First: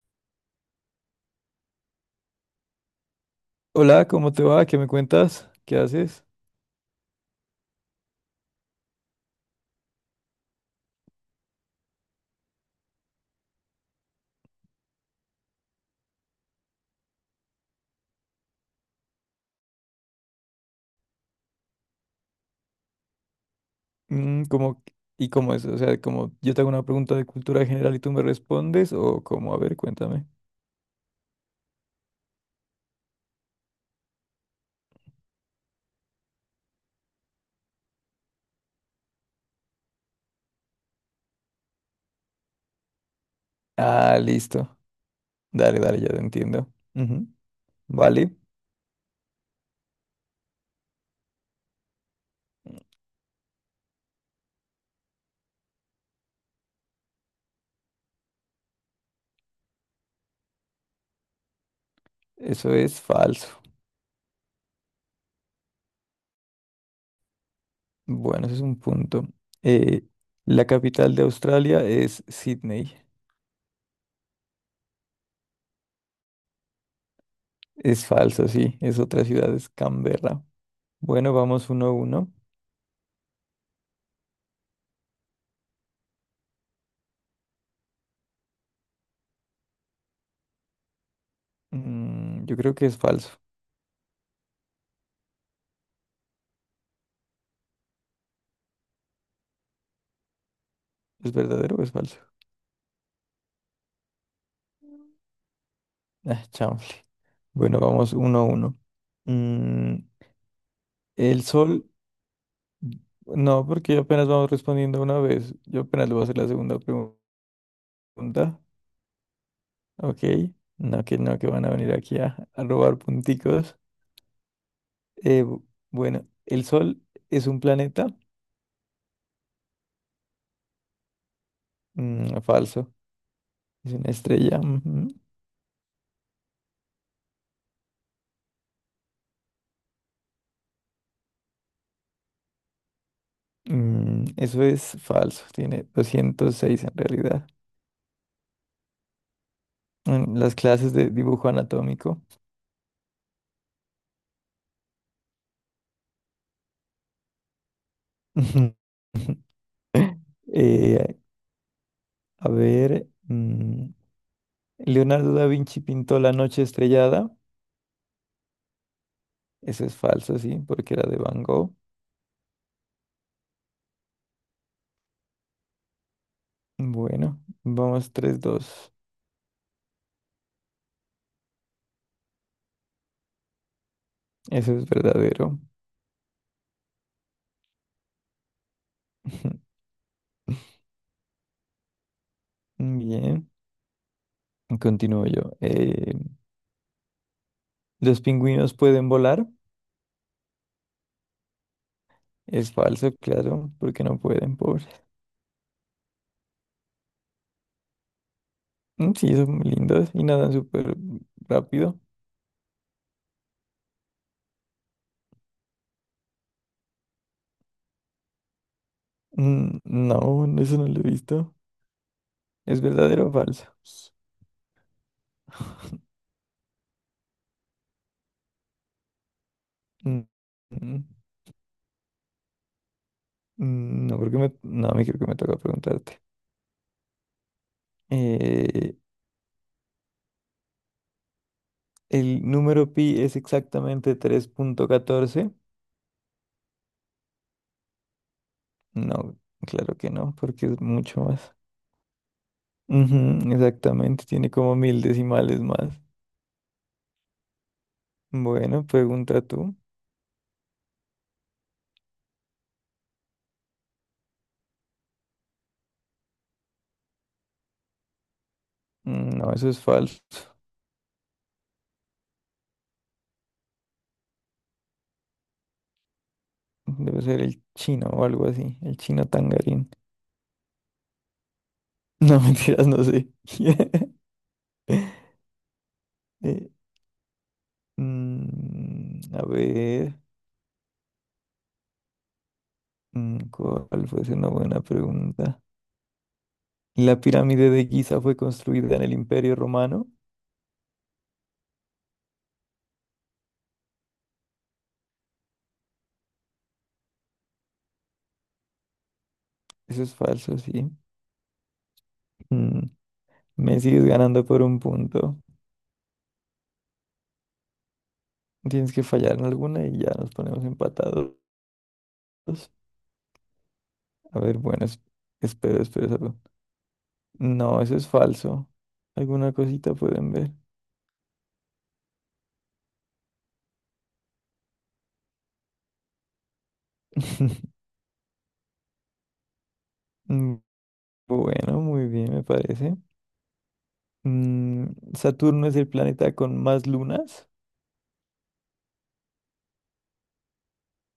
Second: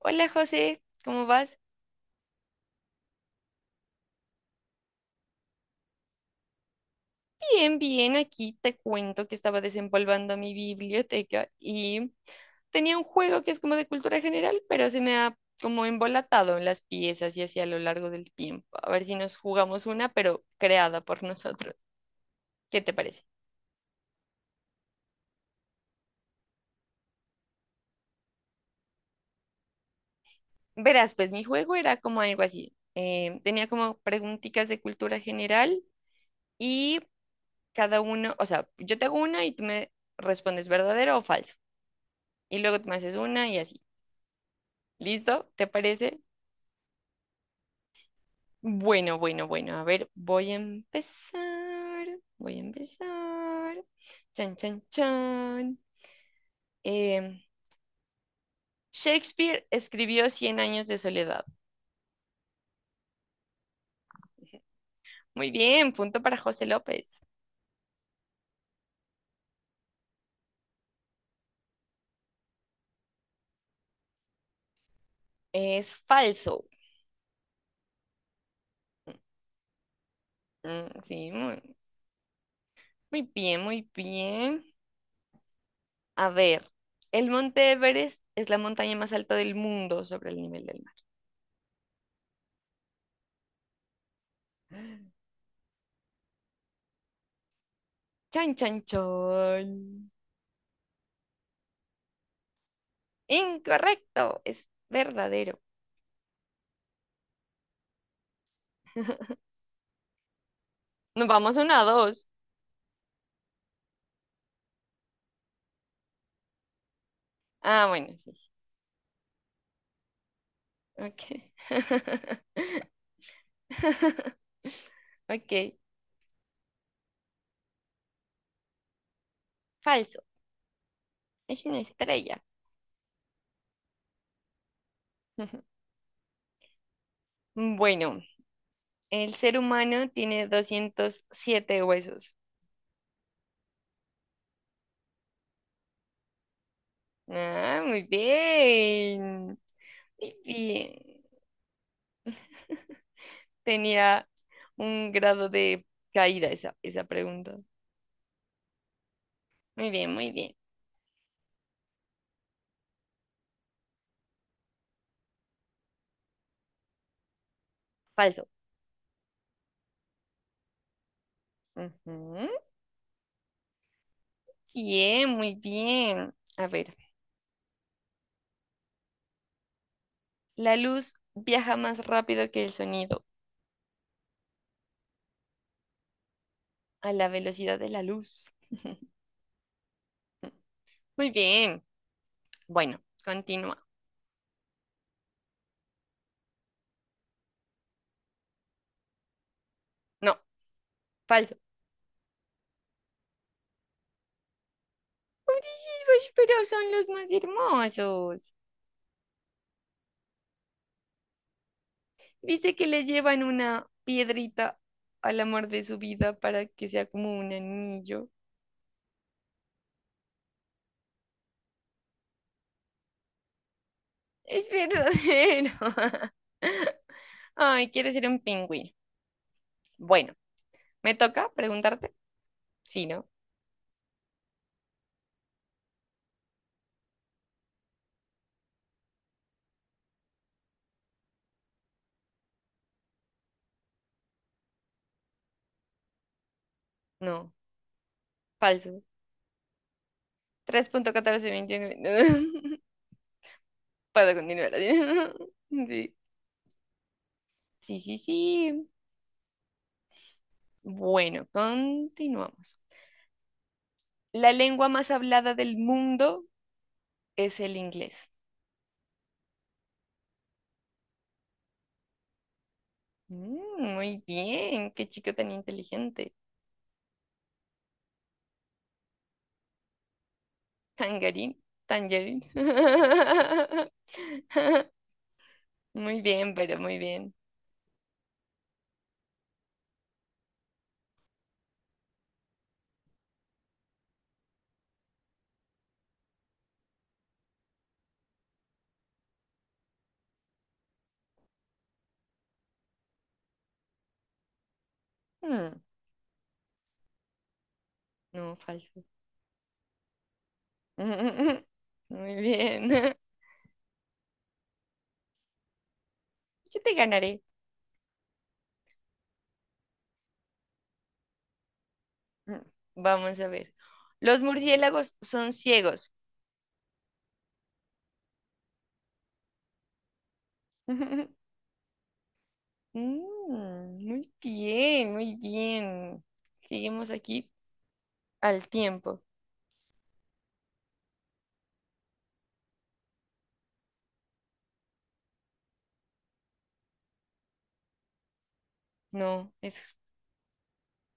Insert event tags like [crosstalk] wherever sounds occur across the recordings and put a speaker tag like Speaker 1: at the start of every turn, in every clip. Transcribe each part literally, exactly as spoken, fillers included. Speaker 1: Hola José, ¿cómo vas?
Speaker 2: Hola, ¿cómo te va? ¿Qué me cuentas? ¿Qué haces?
Speaker 1: Bien, bien, aquí te cuento que estaba desempolvando mi biblioteca y tenía un juego que es como de cultura general, pero se me ha como embolatado en las piezas y así a lo largo del tiempo. A ver si nos jugamos una, pero creada por nosotros. ¿Qué te parece?
Speaker 2: Mm, ¿cómo- y cómo es? O sea, como yo te hago una pregunta de cultura general y tú me respondes, o cómo, a ver, cuéntame.
Speaker 1: Verás, pues mi juego era como algo así. Eh, tenía como preguntitas de cultura general y cada uno, o sea, yo te hago una y tú me respondes verdadero o falso. Y luego tú me haces una y así.
Speaker 2: Ah, listo.
Speaker 1: ¿Listo? ¿Te
Speaker 2: Dale, dale, ya te
Speaker 1: parece?
Speaker 2: entiendo. Ujú. Vale,
Speaker 1: Bueno, bueno, bueno. A ver, voy a empezar. Voy a empezar. Chan, chan, chan. Em, Shakespeare escribió Cien años de soledad.
Speaker 2: eso es falso.
Speaker 1: Muy bien, punto para José López.
Speaker 2: Bueno, ese es un punto. Eh, la capital de Australia es Sydney.
Speaker 1: Es falso.
Speaker 2: Es falso, sí. Es otra ciudad, es Canberra.
Speaker 1: Mm, sí,
Speaker 2: Bueno,
Speaker 1: muy,
Speaker 2: vamos uno a uno.
Speaker 1: muy bien, muy bien. A ver, el monte Everest es la montaña más alta del mundo sobre el nivel del mar.
Speaker 2: Mm, yo creo que es falso.
Speaker 1: Chan, chan, chan.
Speaker 2: ¿Es verdadero o es falso?
Speaker 1: Incorrecto, es verdadero.
Speaker 2: Ah, chao. Bueno, vamos uno a uno.
Speaker 1: [laughs]
Speaker 2: Mm,
Speaker 1: Nos
Speaker 2: el
Speaker 1: vamos una a
Speaker 2: sol,
Speaker 1: dos.
Speaker 2: no, porque apenas vamos respondiendo una vez. Yo apenas le voy a hacer la segunda
Speaker 1: Ah, bueno, sí.
Speaker 2: pregunta. Ok. No, que
Speaker 1: Ok.
Speaker 2: no, que van a venir aquí a, a robar punticos.
Speaker 1: [laughs]
Speaker 2: Eh, bu-
Speaker 1: Ok.
Speaker 2: bueno, el sol es un planeta.
Speaker 1: Falso. Es una
Speaker 2: Mm,
Speaker 1: estrella.
Speaker 2: falso. Es una estrella. Ujú.
Speaker 1: [laughs] Bueno, el ser humano tiene doscientos siete huesos.
Speaker 2: Mm, eso es falso. Tiene doscientos seis en realidad.
Speaker 1: Ah, muy bien. Muy
Speaker 2: En las clases de
Speaker 1: bien.
Speaker 2: dibujo anatómico.
Speaker 1: [laughs] Tenía un grado de caída esa, esa pregunta.
Speaker 2: [laughs]
Speaker 1: Muy bien, muy bien.
Speaker 2: Eh, a ver. mm, Leonardo da Vinci pintó La noche estrellada.
Speaker 1: Falso.
Speaker 2: Eso es falso, sí, porque era de Van Gogh.
Speaker 1: Ujú. Bien, muy bien. A ver,
Speaker 2: Bueno, vamos tres, dos.
Speaker 1: la luz viaja más rápido que el sonido.
Speaker 2: Eso es verdadero.
Speaker 1: A la velocidad de la luz.
Speaker 2: [laughs]
Speaker 1: Muy bien. Bueno,
Speaker 2: Bien,
Speaker 1: continúa.
Speaker 2: continúo yo. Eh, ¿los pingüinos pueden volar?
Speaker 1: No, falso.
Speaker 2: Es falso, claro, porque no pueden, pobres.
Speaker 1: Pobrecitos, pero son los más hermosos.
Speaker 2: Mm, sí, son muy lindos y nadan súper rápido.
Speaker 1: ¿Viste que les llevan una piedrita al amor de su vida para que sea como un anillo?
Speaker 2: Mm, no, no, eso no lo he visto. ¿Es verdadero o falso?
Speaker 1: Es verdadero. [laughs] Ay, quiero ser un pingüino.
Speaker 2: Mm,
Speaker 1: Bueno,
Speaker 2: mm,
Speaker 1: ¿me toca preguntarte? Sí, ¿no?
Speaker 2: mm, no, creo que me, no, me creo que me toca preguntarte. Eh, ¿El número pi es exactamente tres punto catorce?
Speaker 1: No, falso.
Speaker 2: No, claro que no, porque es mucho más.
Speaker 1: tres punto uno cuatro dos nueve.
Speaker 2: Ujú,
Speaker 1: [laughs]
Speaker 2: exactamente,
Speaker 1: Puedo
Speaker 2: tiene
Speaker 1: continuar.
Speaker 2: como mil decimales más.
Speaker 1: Así. [laughs] Sí, sí, sí,
Speaker 2: Bueno,
Speaker 1: sí.
Speaker 2: pregunta tú.
Speaker 1: Bueno, continuamos. La lengua más hablada del mundo es el inglés.
Speaker 2: Mm, no, eso es falso.
Speaker 1: Mm, muy bien, qué chico tan inteligente.
Speaker 2: Debe ser el chino o algo así, el chino tangarín.
Speaker 1: Tangarín,
Speaker 2: No, [laughs]
Speaker 1: tangerín.
Speaker 2: mentiras, no sé.
Speaker 1: [laughs]
Speaker 2: [laughs]
Speaker 1: Muy bien,
Speaker 2: Eh,
Speaker 1: pero muy bien.
Speaker 2: mm, a ver, mm, ¿cuál fue una buena pregunta? ¿La pirámide de Giza fue construida en el Imperio Romano?
Speaker 1: Mm, no, falso.
Speaker 2: Eso es falso, sí.
Speaker 1: [laughs] Muy
Speaker 2: Mm,
Speaker 1: bien. [laughs]
Speaker 2: Me sigues ganando por un punto.
Speaker 1: Yo te ganaré.
Speaker 2: Tienes que fallar en alguna y ya nos ponemos empatados.
Speaker 1: Mm, vamos a ver.
Speaker 2: A
Speaker 1: Los
Speaker 2: ver, bueno, es-
Speaker 1: murciélagos son
Speaker 2: espero, espero
Speaker 1: ciegos.
Speaker 2: salud. No, eso es falso. Alguna cosita pueden ver.
Speaker 1: [laughs] Mm, muy bien, muy bien. Seguimos aquí.
Speaker 2: [laughs]
Speaker 1: Al tiempo.
Speaker 2: Mm, Bueno, muy bien, me parece. Mm, ¿Saturno es el planeta con más lunas?
Speaker 1: No, es.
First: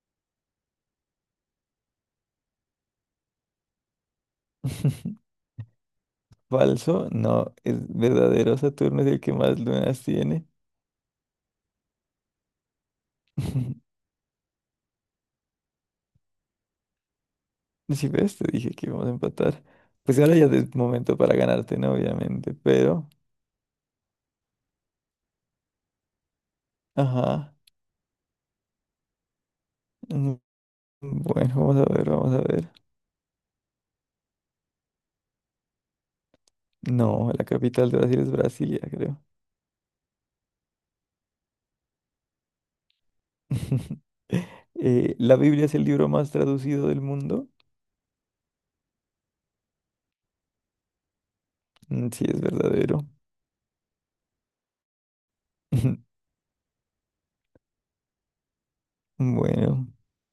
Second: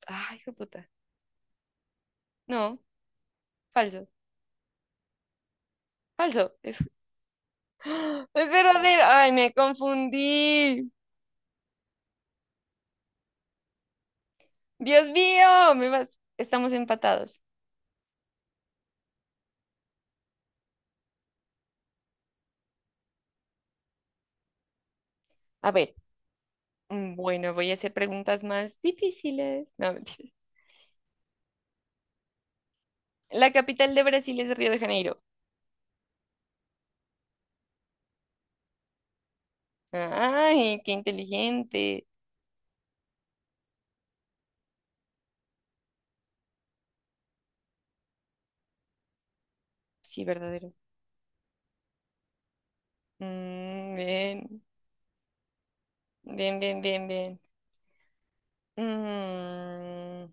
Speaker 1: Ay, hijo de puta. No, falso.
Speaker 2: [laughs]
Speaker 1: Falso. Es, [gasps]
Speaker 2: Falso, no, es
Speaker 1: ¡Ah! Es
Speaker 2: verdadero. Saturno
Speaker 1: verdadero.
Speaker 2: es el
Speaker 1: Ay,
Speaker 2: que
Speaker 1: me
Speaker 2: más lunas tiene.
Speaker 1: confundí.
Speaker 2: [laughs]
Speaker 1: Dios mío, me vas. Estamos empatados.
Speaker 2: Si ves, te dije que íbamos a empatar. Pues ahora ya es momento para ganarte, ¿no? Obviamente, pero...
Speaker 1: A ver, mm, bueno,
Speaker 2: Ajá.
Speaker 1: voy a hacer preguntas más difíciles. No, [laughs] mentira.
Speaker 2: Mm, Bueno, vamos a ver, vamos a ver.
Speaker 1: La capital de Brasil es Río de Janeiro.
Speaker 2: No, la capital de Brasil es Brasilia, creo.
Speaker 1: Ay, qué inteligente.
Speaker 2: [laughs] Eh, ¿la Biblia es el libro más traducido del mundo?
Speaker 1: Sí, verdadero.
Speaker 2: Mm, sí, es verdadero.
Speaker 1: Mm, bien,
Speaker 2: [laughs]
Speaker 1: bien, bien, bien, bien.
Speaker 2: Bueno,
Speaker 1: Mm,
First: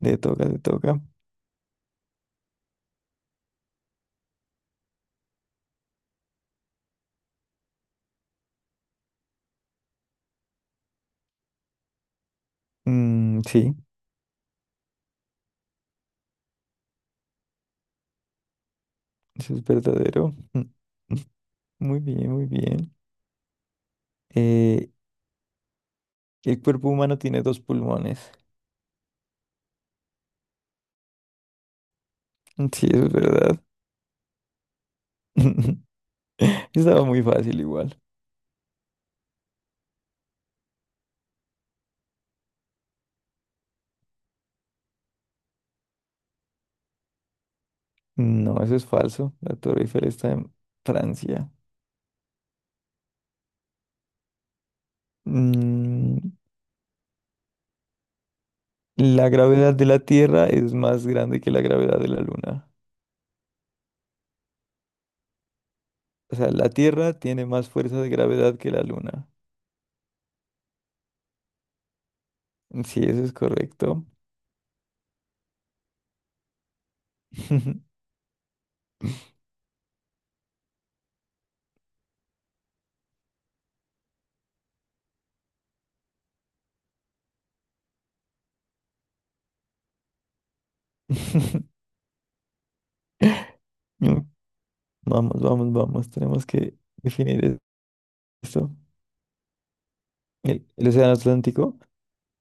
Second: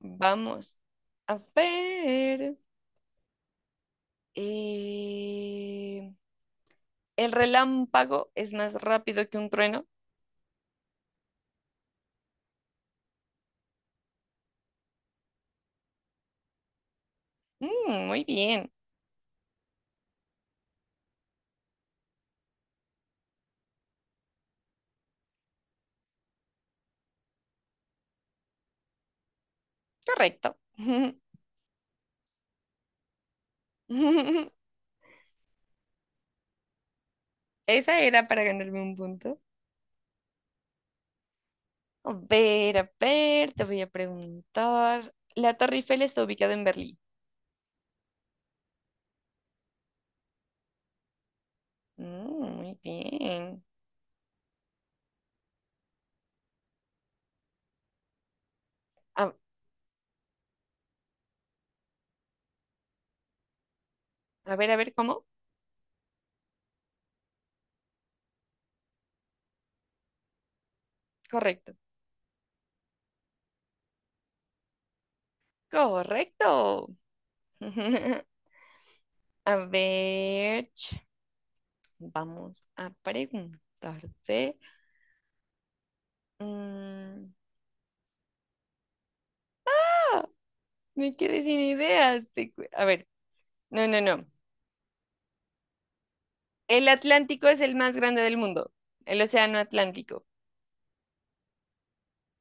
Speaker 2: te toca, te
Speaker 1: vamos
Speaker 2: toca.
Speaker 1: a ver. Eh, el relámpago es más rápido que un trueno.
Speaker 2: Mm, sí,
Speaker 1: Mm, muy bien,
Speaker 2: eso es verdadero. [laughs] Muy bien, muy bien. Eh, el cuerpo humano tiene dos pulmones.
Speaker 1: correcto.
Speaker 2: Mm, sí, eso es verdad.
Speaker 1: [laughs]
Speaker 2: [laughs] Estaba muy fácil igual.
Speaker 1: Esa era para ganarme un punto. A ver, a ver, te voy a preguntar. La Torre Eiffel está ubicada en Berlín.
Speaker 2: No, eso es falso. La Torre Eiffel está en Francia.
Speaker 1: Mm, muy bien.
Speaker 2: Mm, La
Speaker 1: A,
Speaker 2: gravedad de la Tierra es más grande que la gravedad de la Luna.
Speaker 1: a ver, a ver, ¿cómo?
Speaker 2: O sea, la Tierra tiene más fuerza de gravedad que la Luna.
Speaker 1: Correcto.
Speaker 2: Sí, eso es correcto.
Speaker 1: Correcto.
Speaker 2: [laughs]
Speaker 1: [laughs] A ver, ch- vamos a preguntarte. mm, Me quedé sin ideas. te cu- A ver, no, no,
Speaker 2: Mm,
Speaker 1: no.
Speaker 2: Vamos, vamos, vamos. Tenemos que
Speaker 1: El
Speaker 2: definir
Speaker 1: Atlántico
Speaker 2: e-
Speaker 1: es el más grande del
Speaker 2: esto.
Speaker 1: mundo. El océano Atlántico.
Speaker 2: ¿El, el océano Atlántico?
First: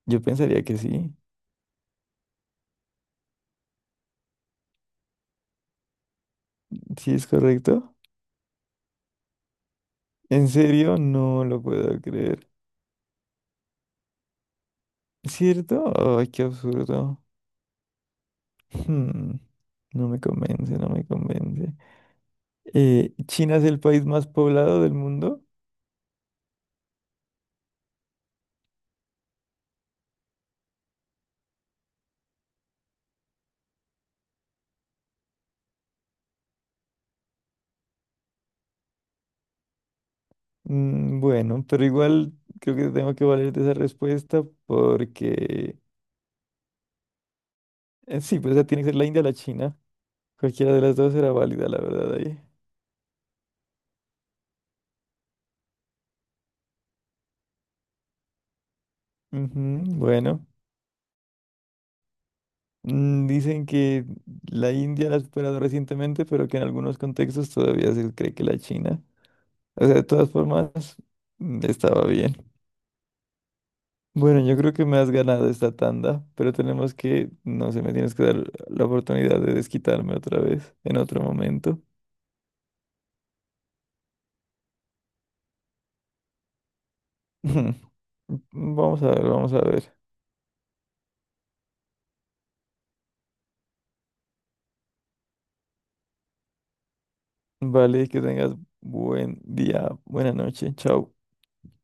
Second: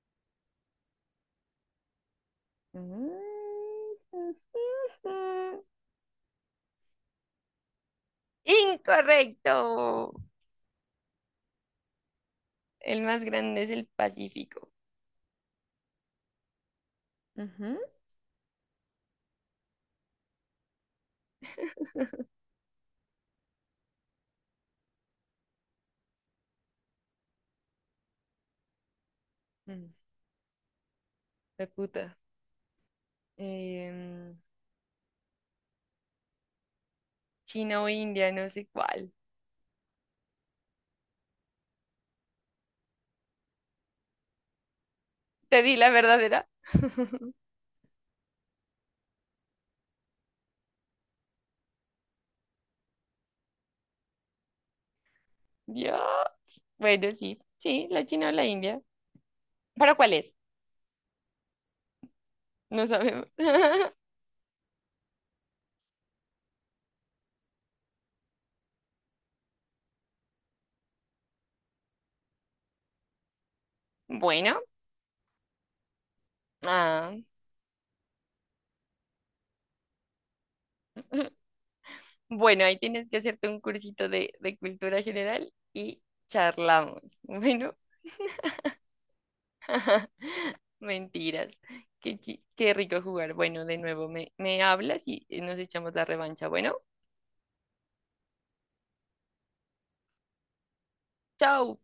Speaker 2: Yo pensaría que sí.
Speaker 1: Mm, mm,
Speaker 2: ¿Sí es correcto?
Speaker 1: Incorrecto.
Speaker 2: ¿En serio? No lo puedo creer.
Speaker 1: El más grande es el Pacífico.
Speaker 2: ¿Cierto? Ay, qué absurdo.
Speaker 1: Ujú.
Speaker 2: Hmm, No me convence, no me convence. Eh, ¿China es el país más poblado del mundo?
Speaker 1: Mm, la puta. Em, China o India, no sé cuál.
Speaker 2: Mm, Bueno, pero igual creo que tengo que valer de esa respuesta
Speaker 1: Te di
Speaker 2: porque
Speaker 1: la verdadera. [laughs]
Speaker 2: eh, sí, pues esa tiene que ser la India o la China. Cualquiera de las dos era válida, la verdad, ahí.
Speaker 1: Dios. Bueno, sí. Sí, la China o la India.
Speaker 2: Ujú,
Speaker 1: ¿Para cuál es?
Speaker 2: bueno,
Speaker 1: No sabemos.
Speaker 2: Mm, dicen
Speaker 1: [laughs]
Speaker 2: que la India la ha superado recientemente, pero que en algunos contextos todavía se cree que la China. O sea, de todas formas, mm, estaba bien. Bueno, yo
Speaker 1: Bueno.
Speaker 2: creo que me has ganado esta tanda, pero tenemos
Speaker 1: Ah.
Speaker 2: que, no sé, me tienes que dar la oportunidad de desquitarme otra vez en otro
Speaker 1: [laughs]
Speaker 2: momento.
Speaker 1: Bueno, ahí tienes que hacerte un cursito de, de cultura general y charlamos. Bueno,
Speaker 2: [laughs] Vamos a ver, vamos a ver.
Speaker 1: [laughs] mentiras. Qué, chi- qué rico jugar. Bueno, de nuevo me, me hablas y nos echamos la revancha. Bueno,
Speaker 2: Vale, que tengas buen día, buena noche. Chao.
Speaker 1: chao.